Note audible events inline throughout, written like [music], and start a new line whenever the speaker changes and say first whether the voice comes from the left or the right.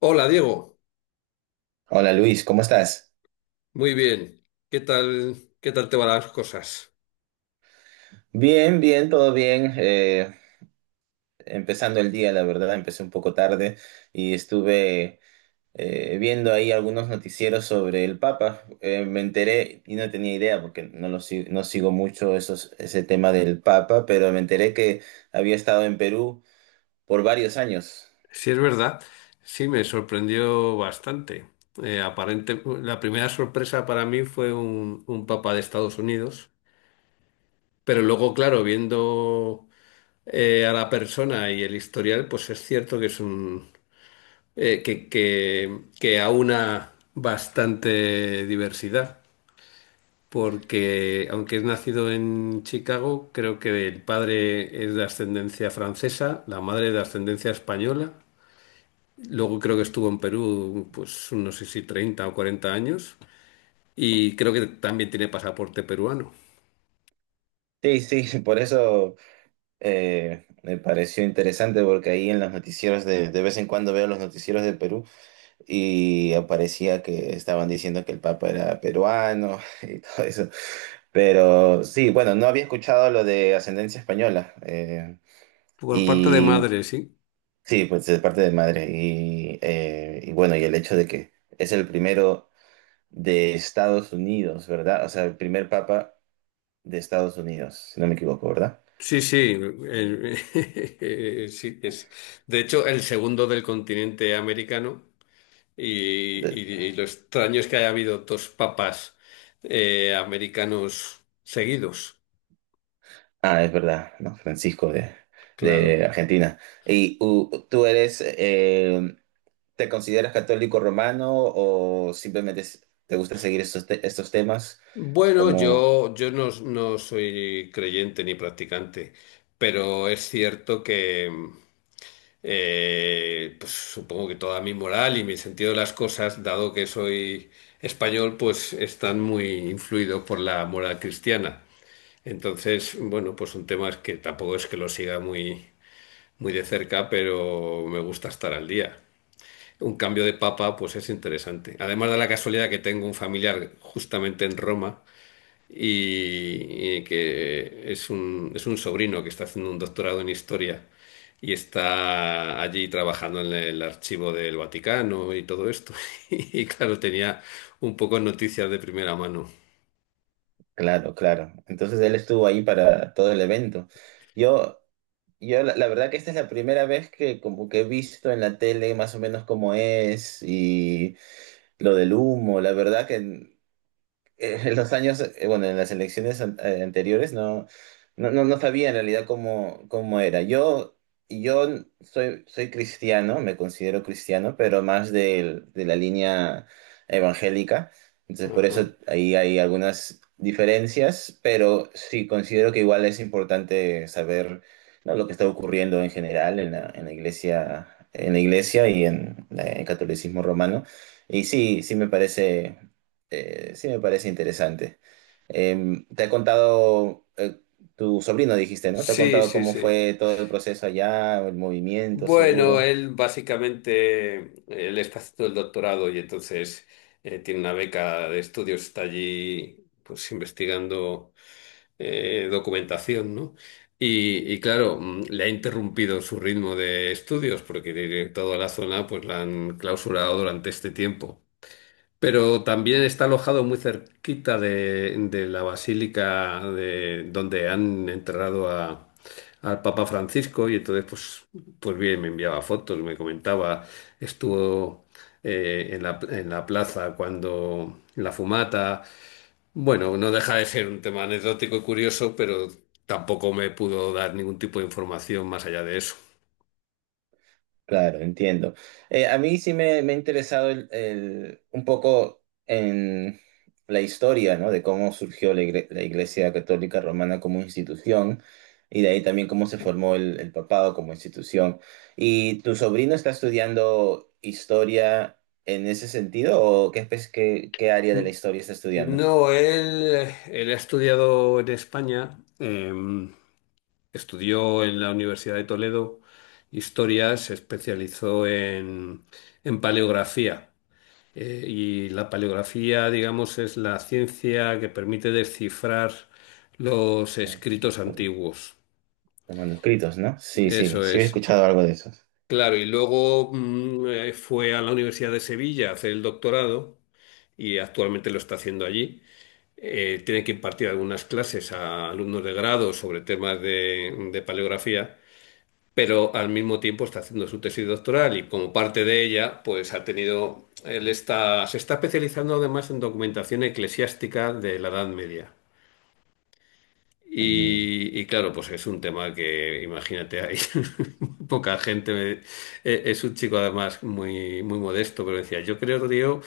left: Hola, Diego,
right: Hola Luis, ¿cómo estás?
left: muy bien. ¿Qué tal, qué tal te van las cosas?
right: Bien, bien, todo bien. Empezando el día, la verdad, empecé un poco tarde y estuve viendo ahí algunos noticieros sobre el Papa. Me enteré y no tenía idea porque no sigo mucho ese tema del Papa, pero me enteré que había estado en Perú por varios años.
left: Sí, es verdad. Sí, me sorprendió bastante. Aparente, la primera sorpresa para mí fue un papa de Estados Unidos, pero luego, claro, viendo a la persona y el historial, pues es cierto que es un que aúna bastante diversidad, porque aunque es nacido en Chicago, creo que el padre es de ascendencia francesa, la madre de ascendencia española. Luego creo que estuvo en Perú pues no sé si 30 o 40 años, y creo que también tiene pasaporte peruano.
right: Sí, sí, [laughs] por eso me pareció interesante porque ahí en los noticieros de vez en cuando veo los noticieros de Perú. Y aparecía que estaban diciendo que el Papa era peruano [laughs] y todo eso. Pero sí, bueno, no había escuchado lo de ascendencia española.
left: Por parte de
right: Y
left: madre, sí.
right: sí, pues de parte de madre. Y bueno, y el hecho de que es el primero de Estados Unidos, ¿verdad? O sea, el primer Papa de Estados Unidos, si no me equivoco, ¿verdad?
left: Sí, sí. [laughs] Sí, es. De hecho, el segundo del continente americano, y,
right: De-
left: y- y lo extraño es que haya habido dos papas americanos seguidos.
right: ah, es verdad, ¿no? Francisco de
left: Claro.
right: Argentina. Tú eres... ¿Te consideras católico romano o simplemente te gusta seguir estos temas?
left: Bueno,
right: Como,
left: yo no soy creyente ni practicante, pero es cierto que pues, supongo que toda mi moral y mi sentido de las cosas, dado que soy español, pues están muy influidos por la moral cristiana. Entonces, bueno, pues son temas que tampoco es que lo siga muy de cerca, pero me gusta estar al día. Un cambio de papa, pues es interesante. Además, de la casualidad que tengo un familiar justamente en Roma, y que es un sobrino que está haciendo un doctorado en historia y está allí trabajando en el archivo del Vaticano y todo esto. [laughs] Y claro, tenía un poco noticias de primera mano.
right: claro, claro. Entonces él estuvo ahí para todo el evento. Yo, yo la verdad que esta es la primera vez que como que he visto en la tele más o menos cómo es y lo del humo. La verdad que en los años, bueno, en las elecciones anteriores no sabía en realidad cómo, cómo era. Yo soy, soy cristiano, me considero cristiano, pero más de la línea evangélica. Entonces, por
left: Ajá.
right: eso ahí hay algunas diferencias, pero sí considero que igual es importante saber, ¿no? Lo que está ocurriendo en general en la iglesia y en en el catolicismo romano. Y sí, sí me parece interesante. Te ha contado, tu sobrino dijiste, ¿no? Te ha
left: Sí,
right: contado
left: sí,
right: cómo
left: sí.
right: fue todo el proceso allá, el movimiento,
left: Bueno,
right: seguro.
left: él básicamente, él está haciendo el doctorado y entonces tiene una beca de estudios, está allí pues investigando documentación, ¿no? Y claro, le ha interrumpido su ritmo de estudios porque toda la zona pues la han clausurado durante este tiempo. Pero también está alojado muy cerquita de la basílica de, donde han enterrado a, al Papa Francisco, y entonces pues, pues bien, me enviaba fotos, me comentaba, estuvo en la plaza cuando en la fumata. Bueno, no deja de ser un tema anecdótico y curioso, pero tampoco me pudo dar ningún tipo de información más allá de eso.
right: Claro, entiendo. A mí sí me ha interesado un poco en la historia, ¿no? De cómo surgió la Iglesia Católica Romana como institución y de ahí también cómo se formó el papado como institución. ¿Y tu sobrino está estudiando historia en ese sentido o qué, qué área de la
left: N-
right: historia está estudiando?
left: No, él ha estudiado en España, estudió en la Universidad de Toledo historia, se especializó en paleografía. Y la paleografía, digamos, es la ciencia que permite descifrar los
right: Los,
left: escritos
right: los
left: antiguos.
right: manuscritos, ¿no? Sí, sí,
left: Eso
right: sí he
left: es.
right: escuchado algo de eso.
left: Claro, y luego fue a la Universidad de Sevilla a hacer el doctorado y actualmente lo está haciendo allí. Tiene que impartir algunas clases a alumnos de grado sobre temas de paleografía, pero al mismo tiempo está haciendo su tesis doctoral y, como parte de ella, pues ha tenido, él está, se está especializando además en documentación eclesiástica de la Edad Media.
right: Mm,
left: Y claro, pues es un tema que, imagínate, hay [laughs] poca gente. Es un chico además muy modesto, pero decía, yo creo, tío,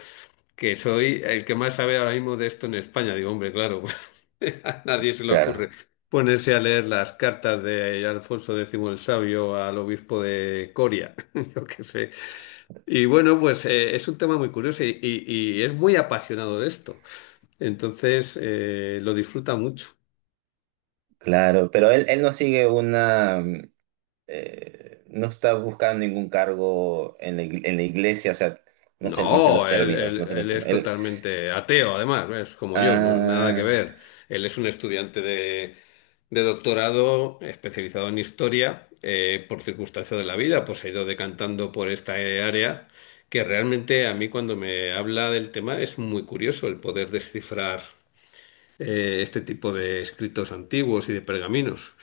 left: que soy el que más sabe ahora mismo de esto en España. Digo, hombre, claro, [laughs] a nadie se le
right: claro,
left: ocurre ponerse a leer las cartas de Alfonso X el Sabio al obispo de Coria, [laughs] yo qué sé. Y bueno, pues es un tema muy curioso y es muy apasionado de esto. Entonces, lo disfruta mucho.
right: claro, pero él no sigue una, no está buscando ningún cargo en en la iglesia, o sea, no sé, no sé los
left: No,
right: términos, no sé los
left: él es
right: términos. Él-
left: totalmente ateo, además, es como yo, nada que
right: ah,
left: ver. Él es un estudiante de doctorado especializado en historia, por circunstancia de la vida, pues se ha ido decantando por esta área, que realmente a mí cuando me habla del tema es muy curioso el poder descifrar este tipo de escritos antiguos y de pergaminos.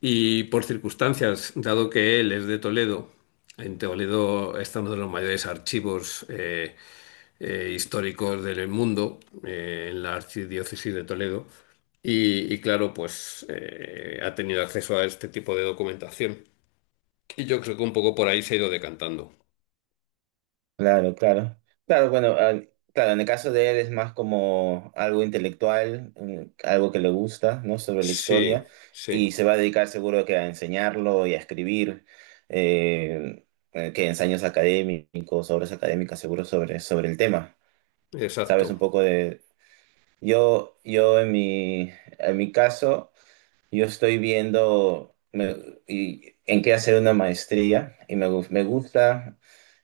left: Y por circunstancias, dado que él es de Toledo, en Toledo está uno de los mayores archivos históricos del mundo, en la archidiócesis de Toledo, y claro, pues ha tenido acceso a este tipo de documentación. Y yo creo que un poco por ahí se ha ido decantando.
right: claro, claro. Claro, bueno, ah, claro, en el caso de él es más como algo intelectual, mm, algo que le gusta, ¿no? Sobre la
left: Sí,
right: historia,
left: sí,
right: y se va a dedicar seguro que a enseñarlo y a escribir. eh, que ensayos académicos, obras académicas, seguro sobre, sobre el tema. ¿Sabes un
left: exacto.
right: poco de... Yo en mi caso, yo estoy en qué hacer una maestría y me, me gusta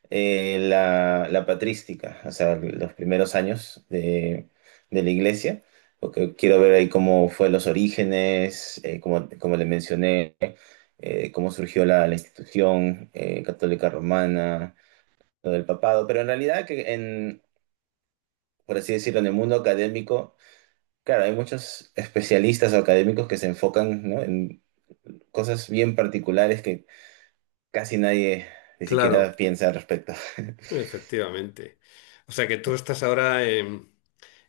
right: la, la patrística, o sea, los primeros años de la iglesia, porque quiero ver ahí cómo fue los orígenes, como, como le mencioné, cómo surgió la, la institución católica romana, lo del papado, pero en realidad que en, por así decirlo, en el mundo académico, claro, hay muchos especialistas o académicos que se enfocan, ¿no? Cosas bien particulares que casi nadie ni
left: Claro,
right: siquiera piensa al respecto. [laughs]
left: efectivamente. O sea que tú estás ahora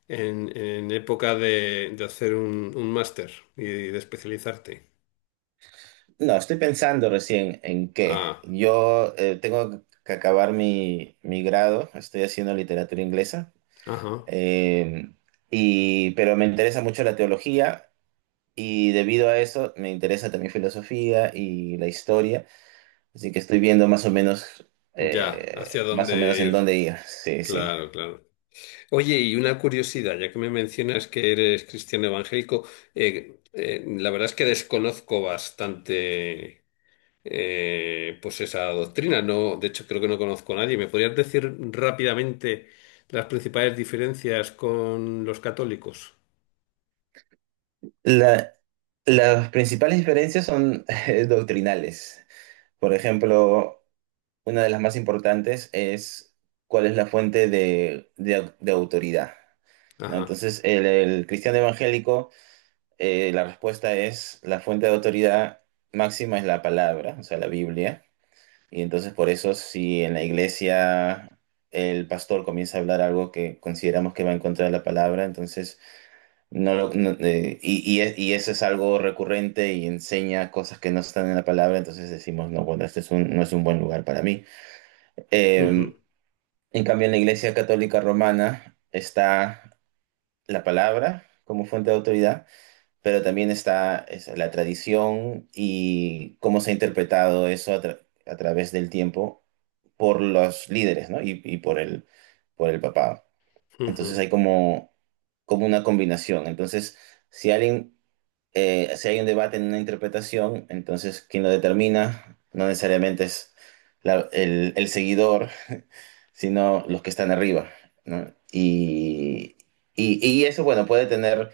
left: en época de hacer un máster y de especializarte.
right: No, estoy pensando recién en qué.
left: Ah,
right: Yo tengo que acabar mi, mi grado, estoy haciendo literatura inglesa,
left: ajá,
right: eh, y, pero me interesa mucho la teología y debido a eso me interesa también filosofía y la historia, así que estoy viendo
left: ya, hacia
right: más o menos
left: dónde
right: en
left: ir.
right: dónde ir. Sí, sí.
left: Claro, claro. Oye, y una curiosidad, ya que me mencionas que eres cristiano evangélico, la verdad es que desconozco bastante pues esa doctrina. No, de hecho, creo que no conozco a nadie. ¿Me podrías decir rápidamente las principales diferencias con los católicos?
right: La- las principales diferencias son [laughs] doctrinales. Por ejemplo, una de las más importantes es cuál es la fuente de, de autoridad, ¿no?
left: Ajá.
right: Entonces, el cristiano evangélico, la respuesta es la fuente de autoridad máxima es la palabra, o sea, la Biblia. Y entonces, por eso, si en la iglesia el pastor comienza a hablar algo que consideramos que va en contra de la palabra, entonces, no, y y eso es algo recurrente y enseña cosas que no están en la palabra, entonces decimos, no, bueno, este es no es un buen lugar para mí. Eh,
left: Ujú,
right: en cambio, en la Iglesia Católica Romana está la palabra como fuente de autoridad, pero también está es, la tradición y cómo se ha interpretado eso a, a través del tiempo por los líderes, ¿no? Y por el papado. Entonces
left: ujú.
right: hay como, como una combinación. Entonces, si alguien, si hay un debate en una interpretación, entonces quien lo determina no necesariamente es el seguidor sino los que están arriba, ¿no? Y eso, bueno, puede tener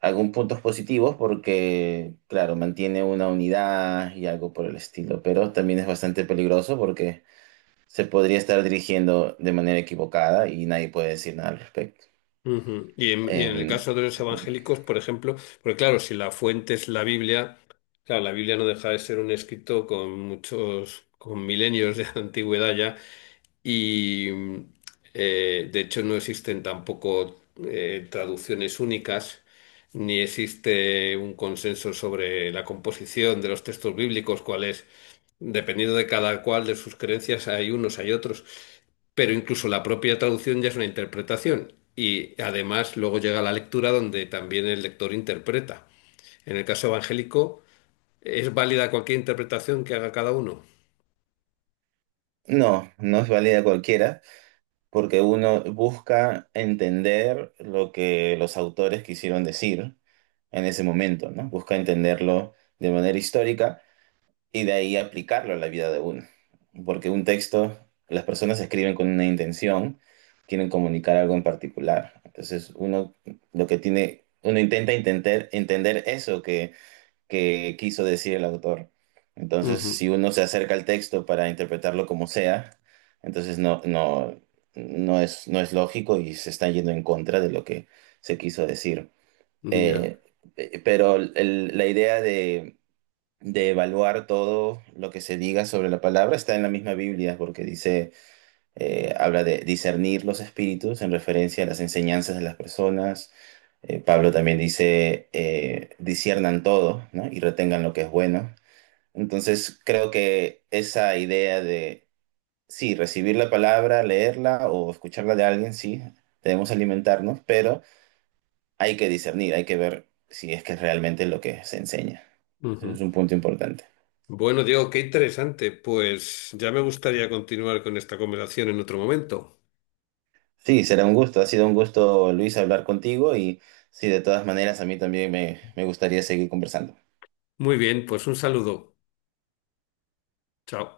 right: algunos puntos positivos porque, claro, mantiene una unidad y algo por el estilo, pero también es bastante peligroso porque se podría estar dirigiendo de manera equivocada y nadie puede decir nada al respecto.
left: Ujú. Y en el
right: Em,
left: caso de los evangélicos, por ejemplo, porque claro, si la fuente es la Biblia, claro, la Biblia no deja de ser un escrito con muchos, con milenios de [laughs] antigüedad ya, y de hecho no existen tampoco traducciones únicas, ni existe un consenso sobre la composición de los textos bíblicos, cuál es, dependiendo de cada cual de sus creencias, hay unos, hay otros, pero incluso la propia traducción ya es una interpretación. Y además luego llega la lectura donde también el lector interpreta. En el caso evangélico, ¿es válida cualquier interpretación que haga cada uno?
right: no, no es válida cualquiera, porque uno busca entender lo que los autores quisieron decir en ese momento, ¿no? Busca entenderlo de manera histórica y de ahí aplicarlo a la vida de uno. Porque un texto, las personas escriben con una intención, quieren comunicar algo en particular. Entonces uno lo que tiene, uno intenta entender, entender eso que quiso decir el autor. Entonces
left: Ujú,
right: si uno se acerca al texto para interpretarlo como sea, entonces no es, no es lógico y se está yendo en contra de lo que se quiso decir.
left: ya.
right: Eh, pero la idea de evaluar todo lo que se diga sobre la palabra está en la misma Biblia, porque dice, habla de discernir los espíritus en referencia a las enseñanzas de las personas. Pablo también dice, disciernan todo, ¿no? Y retengan lo que es bueno. Entonces, creo que esa idea de, sí, recibir la palabra, leerla o escucharla de alguien, sí, debemos alimentarnos, pero hay que discernir, hay que ver si es que es realmente lo que se enseña. Entonces, es
left: Ujú.
right: un punto importante.
left: Bueno, Diego, qué interesante. Pues ya me gustaría continuar con esta conversación en otro momento.
right: Sí, será un gusto. Ha sido un gusto, Luis, hablar contigo y sí, de todas maneras, a mí también me gustaría seguir conversando.
left: Muy bien, pues un saludo. Chao.